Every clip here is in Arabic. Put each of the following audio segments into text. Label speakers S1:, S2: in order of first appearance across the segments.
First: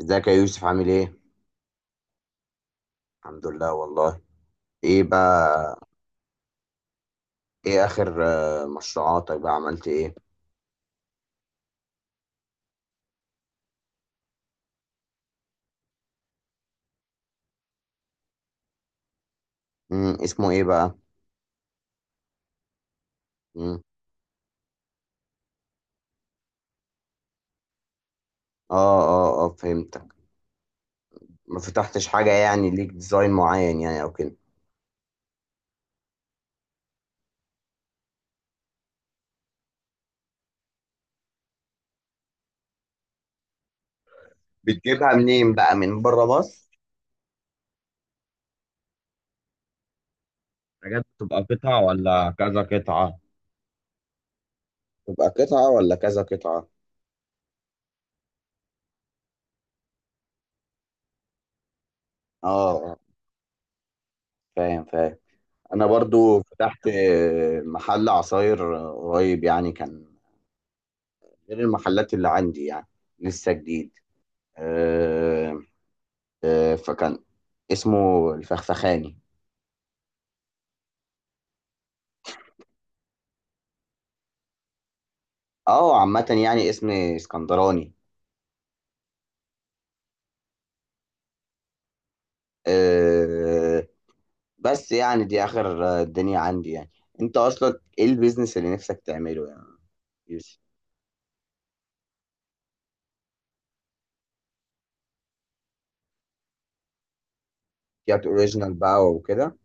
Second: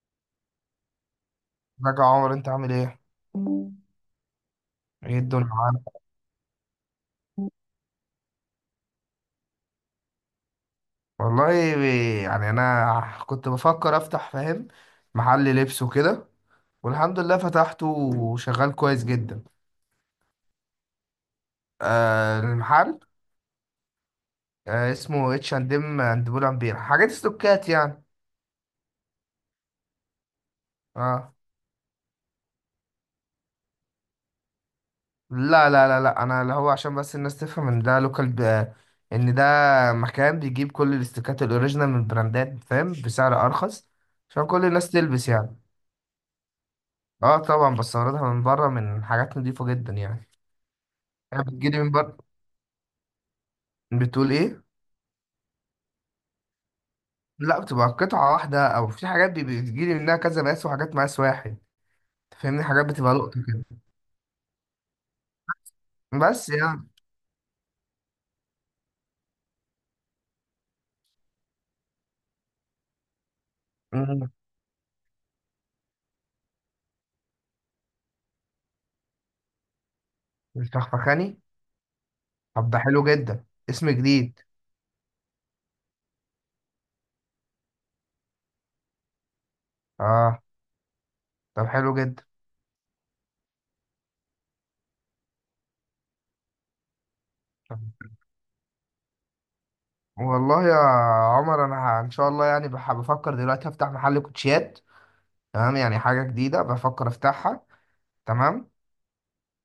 S1: ازيك يا يوسف، عامل ايه؟
S2: ازيك يا عمر انت عامل ايه؟
S1: الحمد لله والله. ايه
S2: ايه
S1: بقى.
S2: الدنيا معاك؟
S1: ايه اخر مشروعاتك بقى عملت ايه؟
S2: والله، يعني انا كنت بفكر افتح، فاهم، محل لبس وكده. والحمد لله فتحته وشغال كويس جدا.
S1: اسمه ايه بقى؟
S2: آه، المحل.
S1: مم.
S2: آه، اسمه اتش اند ام اند بول امبير، حاجات استوكات يعني.
S1: اه اه اه، فهمتك.
S2: اه.
S1: ما فتحتش حاجة يعني، ليك ديزاين معين يعني او كده؟
S2: لا لا لا لا، انا اللي هو عشان بس الناس تفهم ان ده لوكال ان ده مكان بيجيب كل الاستوكات الاوريجينال من البراندات، فاهم، بسعر ارخص، عشان كل الناس
S1: بتجيبها
S2: تلبس
S1: منين
S2: يعني.
S1: بقى، من بره مصر؟
S2: اه طبعا بستوردها من بره، من حاجات نضيفة جدا يعني.
S1: حاجات
S2: انا
S1: بتبقى
S2: بتجيلي
S1: قطعة
S2: من بره.
S1: ولا كذا قطعة؟
S2: بتقول ايه؟
S1: تبقى قطعة ولا كذا قطعة؟
S2: لا، بتبقى قطعة واحدة، او في حاجات بتجيلي منها كذا مقاس، وحاجات مقاس واحد.
S1: اه،
S2: تفهمني، حاجات
S1: آه،
S2: بتبقى لقطة كده.
S1: فاهم فاهم. انا برضو
S2: بس يعني.
S1: فتحت محل عصاير قريب يعني، كان غير المحلات اللي عندي يعني. لسه جديد.
S2: مم.
S1: آه، فكان اسمه الفخفخاني.
S2: الفخفخاني. طب ده حلو جدا، اسم جديد.
S1: اه، عامة يعني اسم اسكندراني.
S2: اه. طب حلو جدا.
S1: آه، بس يعني دي آخر الدنيا عندي يعني. انت اصلا ايه
S2: طب
S1: البيزنس اللي نفسك تعمله يعني؟ يوسف،
S2: والله يا عمر انا ان شاء الله يعني بفكر دلوقتي افتح محل كوتشيات. تمام، يعني حاجة جديدة بفكر افتحها.
S1: شيات
S2: تمام.
S1: اوريجينال بقى وكده.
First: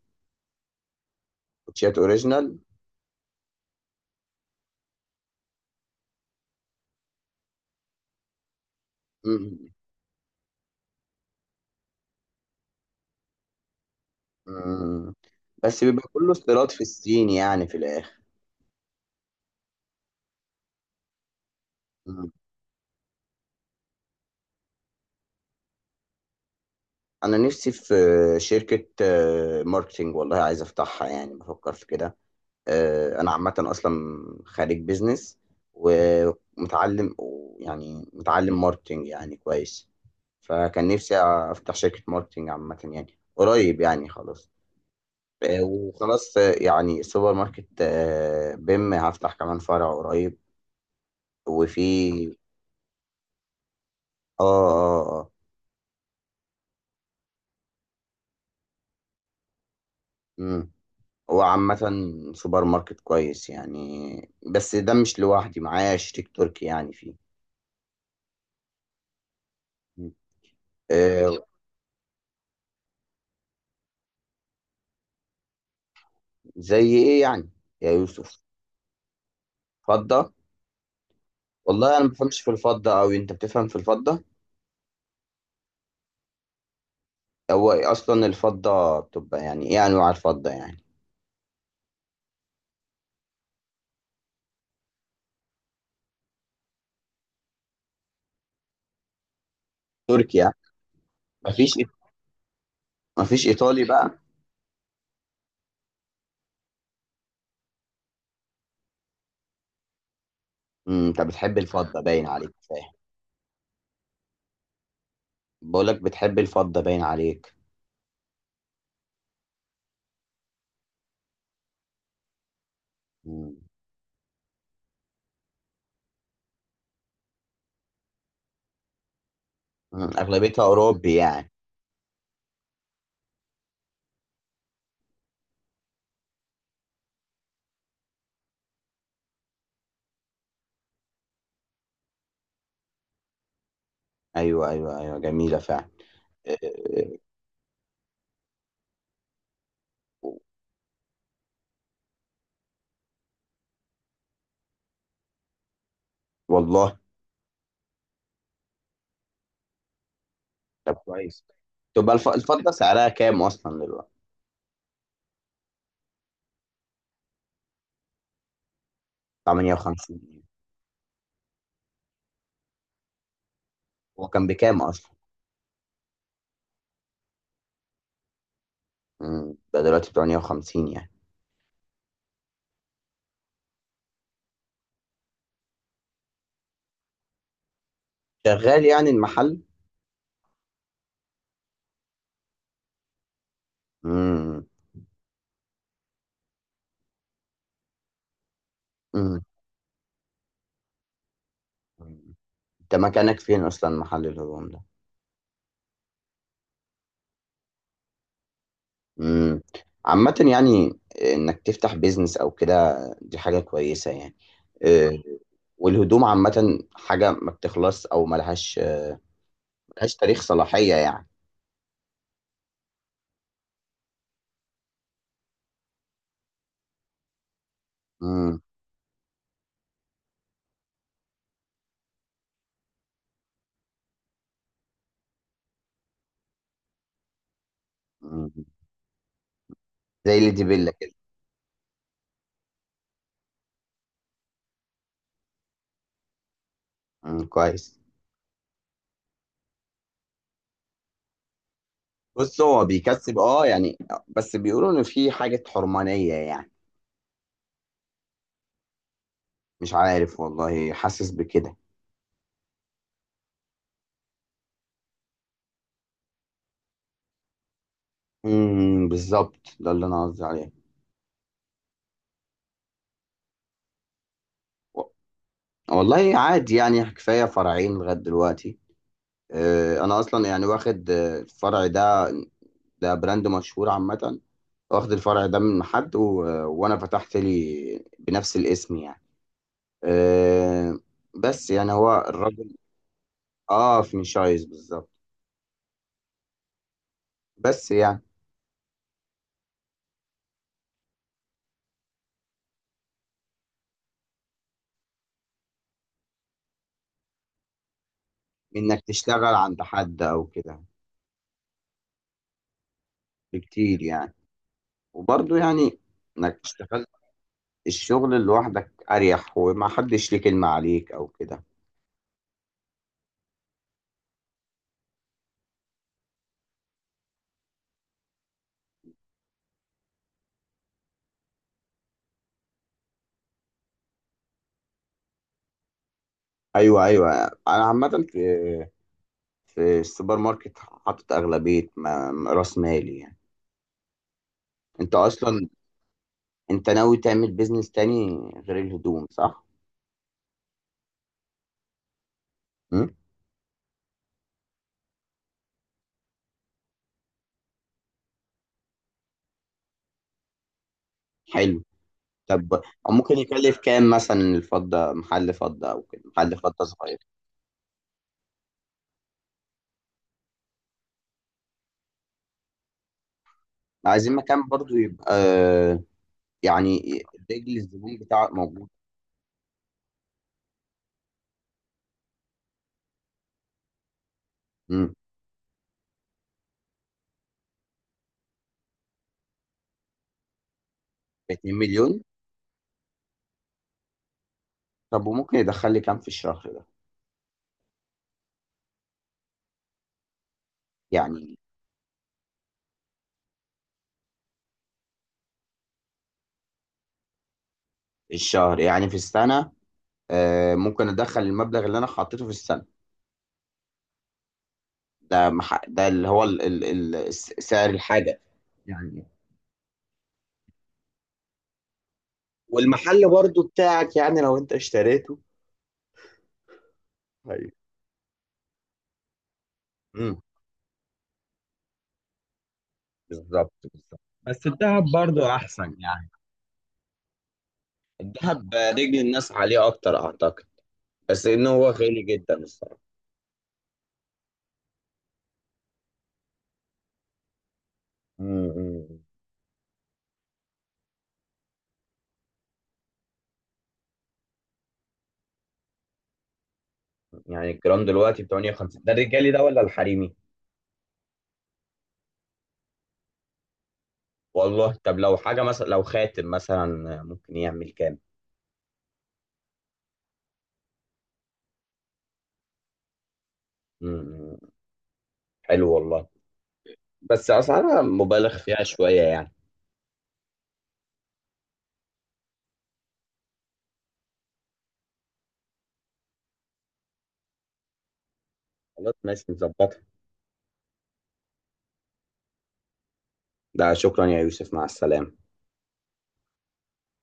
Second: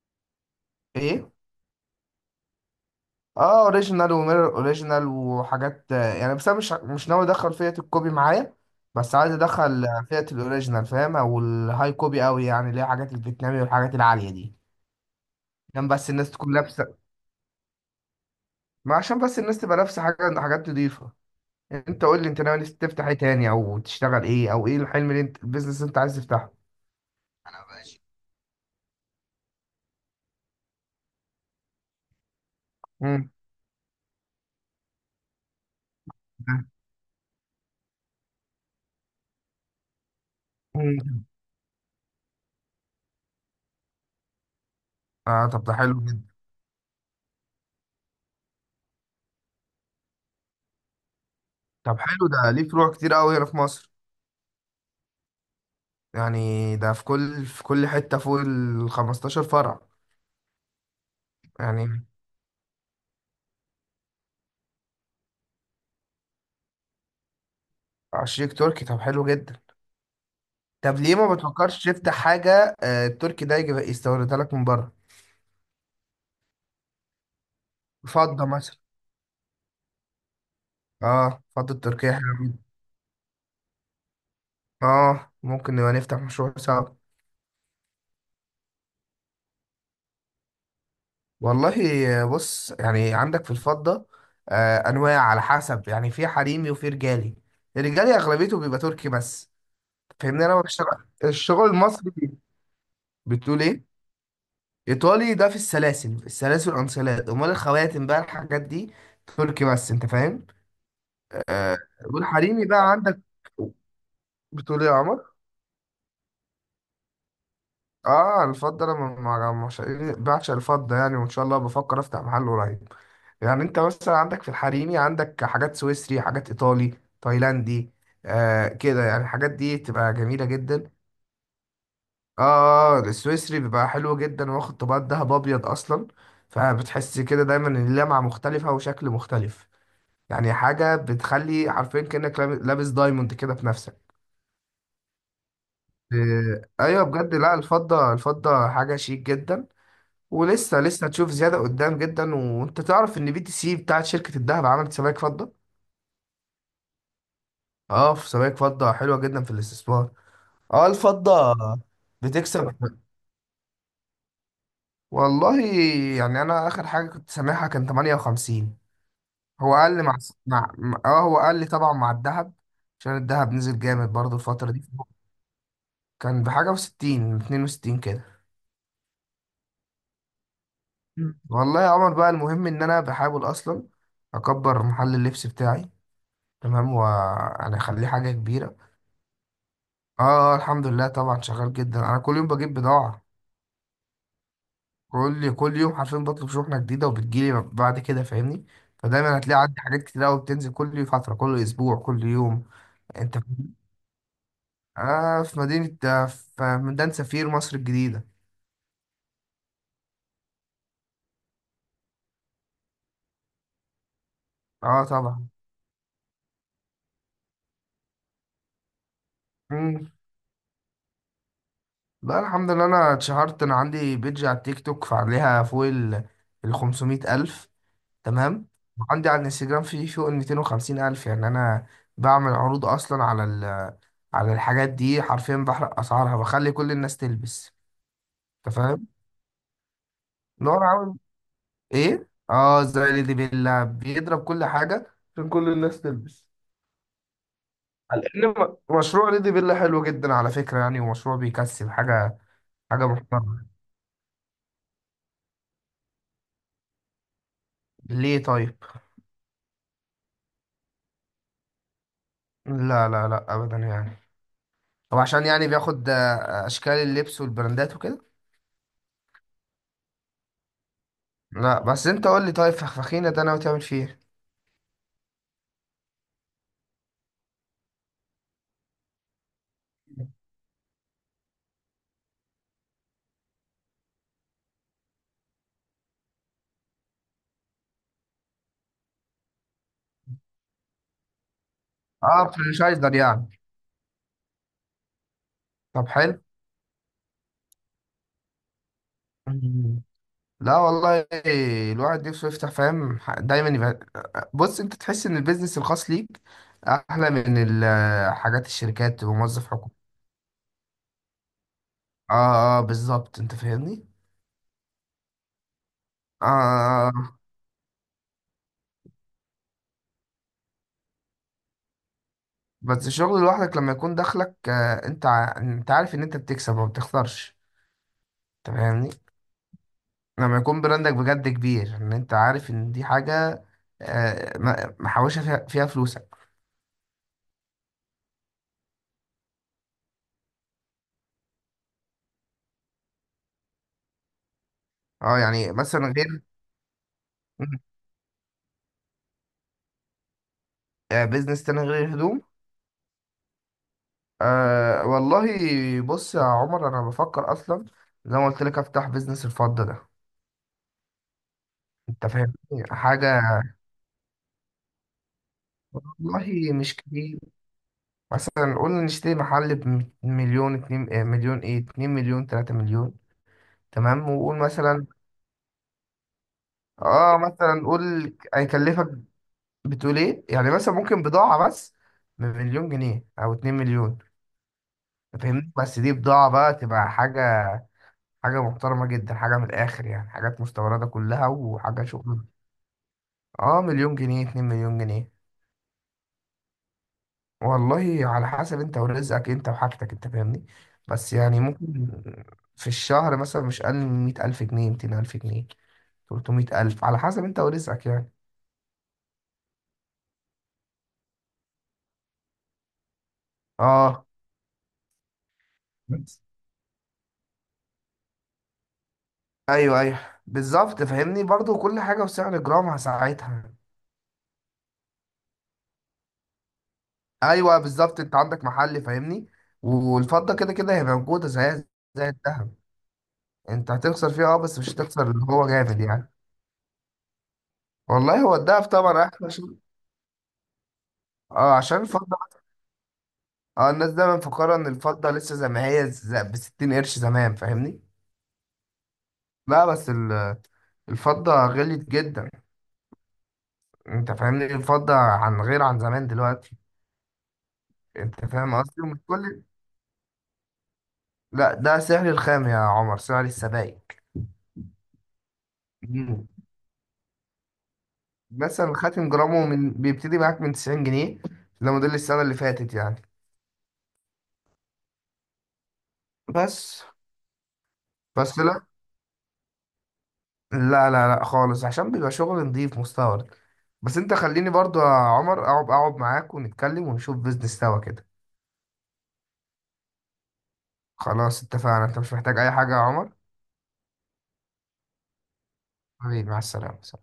S2: ايه.
S1: كوتشيات اوريجينال.
S2: اه، اوريجينال وميرور اوريجينال، وحاجات يعني، بس انا مش ناوي ادخل فئة الكوبي معايا. بس عايز
S1: مم.
S2: ادخل فئة الاوريجينال، فاهم، او الهاي كوبي قوي يعني، اللي هي حاجات الفيتنامي والحاجات العالية دي.
S1: مم. بس
S2: عشان
S1: بيبقى
S2: بس
S1: كله
S2: الناس تكون
S1: استيراد في
S2: لابسة.
S1: الصين يعني في الاخر.
S2: ما عشان بس الناس تبقى لابسة حاجة، حاجات نضيفة. انت قول لي
S1: مم.
S2: انت ناوي تفتح ايه تاني، او تشتغل ايه، او ايه الحلم اللي انت، البيزنس اللي انت عايز تفتحه.
S1: انا
S2: انا
S1: نفسي في
S2: ماشي.
S1: شركة ماركتينج، والله عايز افتحها يعني، بفكر في كده.
S2: مم.
S1: انا عامه اصلا خريج بيزنس، ومتعلم، يعني متعلم ماركتنج يعني كويس. فكان نفسي
S2: مم.
S1: افتح شركه ماركتنج عامه يعني قريب يعني، خلاص.
S2: اه طب ده حلو جدا.
S1: وخلاص، يعني سوبر ماركت بيم، هفتح كمان فرع قريب،
S2: طب
S1: وفي.
S2: حلو، ده ليه فروع كتير قوي هنا في مصر؟
S1: اه اه اه.
S2: يعني ده في كل حتة فوق ال 15 فرع
S1: مم. هو عامة
S2: يعني.
S1: سوبر ماركت كويس يعني، بس ده مش لوحدي، معايا شريك تركي يعني فيه.
S2: شريك تركي، طب حلو جدا. طب ليه ما
S1: آه،
S2: بتفكرش تفتح حاجة، التركي ده يجي يستوردها لك من بره.
S1: زي ايه يعني يا يوسف؟
S2: فضة مثلا.
S1: فضة.
S2: اه فضة
S1: والله انا ما
S2: تركية حلوة
S1: بفهمش في
S2: جدا.
S1: الفضه أوي، انت بتفهم في الفضه.
S2: اه ممكن نبقى نفتح مشروع سوا.
S1: هو اصلا الفضه بتبقى يعني ايه، انواع الفضه يعني؟
S2: والله، بص يعني عندك في الفضة، أنواع على حسب يعني، في حريمي وفي رجالي. الرجالي أغلبيته بيبقى تركي بس. فاهمني،
S1: تركيا.
S2: أنا بشتغل الشغل
S1: مفيش
S2: المصري.
S1: مفيش
S2: بتقول إيه؟
S1: ايطالي بقى.
S2: ايطالي ده في السلاسل، السلاسل والانسلات، امال الخواتم بقى الحاجات دي تركي بس، انت فاهم.
S1: انت بتحب الفضه باين عليك،
S2: والحريمي
S1: فاهم.
S2: بقى عندك. بتقول ايه يا عمر؟
S1: بقول لك بتحب الفضه باين عليك.
S2: اه الفضه، انا بعشق الفضه يعني، وان شاء الله بفكر افتح محل قريب.
S1: مم.
S2: يعني انت مثلا عندك في الحريمي، عندك حاجات سويسري، حاجات ايطالي، تايلاندي، آه كده يعني. الحاجات دي تبقى جميله
S1: اغلبيتها
S2: جدا.
S1: اوروبي يعني.
S2: اه السويسري بيبقى حلو جدا، واخد طبقات دهب ابيض اصلا، فبتحس كده دايما ان اللمعه مختلفه وشكل مختلف. يعني حاجة بتخلي حرفيا كأنك لابس دايموند كده في نفسك.
S1: ايوه، ايوه، ايوه، جميله فعلا. إيه،
S2: ايوه
S1: إيه،
S2: بجد، لا الفضة، الفضة حاجة شيك جدا. ولسه لسه هتشوف زيادة قدام جدا. وانت تعرف ان بي تي سي بتاعت شركة الذهب عملت سبائك فضة.
S1: والله.
S2: اه في سبائك فضة حلوة جدا في الاستثمار. اه
S1: طب
S2: الفضة
S1: كويس. تبقى
S2: بتكسب.
S1: الفضه سعرها كام اصلا دلوقتي؟
S2: والله يعني انا اخر حاجة كنت سامعها كان 58. هو اقل مع،
S1: 58؟
S2: اه هو اقل طبعا مع الذهب، عشان الذهب نزل جامد
S1: هو
S2: برضه
S1: كان
S2: الفترة
S1: بكام
S2: دي.
S1: اصلا؟
S2: كان بحاجة و60، 62 كده.
S1: ده دلوقتي 58 يعني.
S2: مم. والله يا عمر بقى، المهم ان انا بحاول اصلا اكبر محل اللبس بتاعي، تمام، وانا اخليه حاجه كبيره.
S1: شغال يعني المحل؟
S2: اه الحمد لله، طبعا شغال جدا. انا كل يوم بجيب بضاعه.
S1: امم.
S2: كل يوم حرفيا بطلب شحنه جديده، وبتجيلي بعد كده، فاهمني. فدايما
S1: مم.
S2: هتلاقي عندي حاجات كتير قوي بتنزل كل فتره، كل اسبوع، كل يوم.
S1: انت
S2: انت
S1: مكانك فين
S2: فاهم؟
S1: اصلا محل الهدوم ده؟
S2: اه في مدينه، في ميدان سفير، مصر الجديده.
S1: امم. عامة يعني انك تفتح بيزنس او كده، دي حاجة كويسة يعني.
S2: اه
S1: آه،
S2: طبعا.
S1: والهدوم عامة حاجة ما بتخلص، او ملهاش
S2: مم.
S1: ملهاش تاريخ صلاحية يعني.
S2: لا الحمد لله، انا اتشهرت. انا عندي بيدج على التيك توك فعليها فوق ال 500 ألف.
S1: امم
S2: تمام. وعندي على الانستجرام في فوق ال 250 الف. يعني انا بعمل عروض اصلا على الحاجات دي، حرفيا بحرق اسعارها، بخلي كل الناس تلبس،
S1: امم.
S2: انت فاهم.
S1: زي اللي دي
S2: نور
S1: بيلا كده.
S2: عامل ايه، اه زي ليدي بيلا بيضرب كل حاجه عشان كل الناس تلبس.
S1: امم، كويس.
S2: على ان مشروع ليدي بيلا حلو جدا على فكره يعني، ومشروع بيكسب حاجه،
S1: بص هو
S2: حاجه
S1: بيكسب، اه
S2: محترمه.
S1: يعني. بس بيقولوا ان في حاجة حرمانية يعني.
S2: ليه طيب؟
S1: مش عارف والله، حاسس بكده.
S2: لا لا لا ابدا يعني. هو عشان يعني بياخد اشكال اللبس والبراندات وكده.
S1: بالظبط، ده اللي انا قصدي عليه.
S2: لا بس انت قول لي طيب، فخفخينة ده ناوي تعمل فيه ايه؟
S1: والله عادي يعني، كفاية فرعين لغاية دلوقتي. أنا أصلا يعني واخد الفرع ده، ده براند مشهور عامة. واخد الفرع ده من حد وأنا فتحت لي بنفس الاسم يعني. آه، بس يعني هو
S2: اه
S1: الراجل.
S2: فرنشايزر يعني.
S1: آه، فرنشايز بالظبط.
S2: طب حلو.
S1: بس يعني
S2: مم. لا والله، الواحد نفسه يفتح، فاهم، دايما يبقى. بص، انت تحس ان البيزنس الخاص ليك احلى من حاجات
S1: إنك
S2: الشركات تبقى
S1: تشتغل
S2: موظف
S1: عند
S2: حكومي.
S1: حد أو كده،
S2: اه اه بالظبط، انت
S1: بكتير
S2: فاهمني.
S1: يعني. وبرضه يعني،
S2: اه.
S1: إنك تشتغل
S2: آه. آه.
S1: الشغل لوحدك أريح، وما حدش ليه كلمة عليك أو كده.
S2: بس الشغل لوحدك لما يكون دخلك، انت انت عارف ان انت بتكسب وما بتخسرش، انت فاهمني. لما يكون براندك بجد كبير، ان انت عارف ان دي حاجة، محوشة فيها فلوسك.
S1: أيوه، أيوه. أنا عامة في السوبر ماركت حاطط أغلبية رأس مالي يعني. أنت
S2: اه
S1: أصلا،
S2: يعني مثلا غير،
S1: أنت ناوي تعمل بيزنس تاني غير الهدوم، صح؟
S2: بيزنس تاني غير الهدوم.
S1: مم؟
S2: أه والله، بص يا عمر انا بفكر اصلا زي ما قلت لك افتح بيزنس الفضة ده،
S1: حلو.
S2: انت فاهم،
S1: طب، أو ممكن
S2: حاجة.
S1: يكلف كام مثلا الفضة، محل فضة أو كده، محل
S2: والله
S1: فضة
S2: مش
S1: صغير؟
S2: كتير. مثلا قول نشتري محل بـ1 مليون، اتنين، مليون، ايه، اتنين مليون، 3 مليون، تمام.
S1: عايزين
S2: وقول
S1: مكان برضو
S2: مثلا،
S1: يبقى، يعني
S2: اه
S1: رجل
S2: مثلا
S1: الزبون
S2: قول
S1: بتاعك موجود.
S2: هيكلفك، بتقول ايه يعني، مثلا ممكن بضاعة بس بـ1 مليون جنيه او 2 مليون،
S1: مم.
S2: فاهمني. بس دي بضاعة بقى، تبقى حاجة، حاجة محترمة جدا، حاجة من الاخر يعني، حاجات مستوردة كلها
S1: 2
S2: وحاجة
S1: مليون.
S2: شغل. اه 1 مليون جنيه، اتنين مليون
S1: طب
S2: جنيه
S1: وممكن يدخل لي كام في الشهر ده؟
S2: والله على حسب انت ورزقك، انت وحاجتك، انت فاهمني. بس
S1: يعني
S2: يعني ممكن في الشهر مثلا مش اقل من 100 ألف جنيه، 200 ألف جنيه، 300 ألف، على حسب انت ورزقك يعني.
S1: في الشهر، يعني في السنة، ممكن أدخل المبلغ اللي أنا حطيته في السنة
S2: اه
S1: ده. ده اللي
S2: بس.
S1: هو سعر الحاجة يعني.
S2: ايوه ايوه بالظبط، فاهمني، برضو كل حاجة وسعر جرامها
S1: والمحل برضو
S2: ساعتها.
S1: بتاعك يعني، لو انت اشتريته. طيب.
S2: ايوه بالظبط، انت عندك محل، فاهمني.
S1: امم.
S2: والفضه كده كده هي موجوده زيها زي الذهب.
S1: بالظبط
S2: انت
S1: بالظبط،
S2: هتخسر فيها، اه
S1: بس
S2: بس مش
S1: الذهب
S2: هتخسر
S1: برضو
S2: اللي هو
S1: احسن
S2: جامد
S1: يعني.
S2: يعني. والله، هو
S1: الذهب
S2: الذهب
S1: رجل
S2: طبعا احلى،
S1: الناس
S2: عشان،
S1: عليه اكتر، اعتقد. بس انه
S2: اه
S1: هو
S2: عشان
S1: غالي
S2: الفضه،
S1: جدا الصراحه.
S2: اه الناس دايما مفكره ان الفضه لسه زي ما هي، ب 60 قرش زمان، فاهمني.
S1: أمم.
S2: لا بس الفضه غليت جدا، انت فاهمني. الفضه عن غير عن زمان دلوقتي.
S1: يعني الجرام دلوقتي
S2: انت
S1: ب
S2: فاهم
S1: 58
S2: قصدي،
S1: ده،
S2: مش
S1: الرجالي
S2: كل.
S1: ده ولا الحريمي؟
S2: لا ده سعر الخام يا عمر، سعر السبائك.
S1: والله، طب لو حاجه مثلا، لو خاتم مثلا، ممكن يعمل كام؟
S2: مثلا خاتم جرامه بيبتدي معاك من 90 جنيه، ده موديل السنة اللي فاتت يعني.
S1: أمم. حلو والله.
S2: بس.
S1: بس اسعارها مبالغ
S2: بس
S1: فيها
S2: لا
S1: شويه يعني.
S2: لا لا لا خالص، عشان بيبقى شغل نضيف مستورد. بس انت خليني برضو يا عمر اقعد، اقعد معاك ونتكلم، ونشوف بيزنس سوا كده.
S1: خلاص، ماشي، نظبطها.
S2: خلاص اتفقنا، انت مش محتاج اي حاجة يا عمر؟
S1: ده شكرا يا يوسف، مع السلامة.
S2: حبيبي، مع السلامة.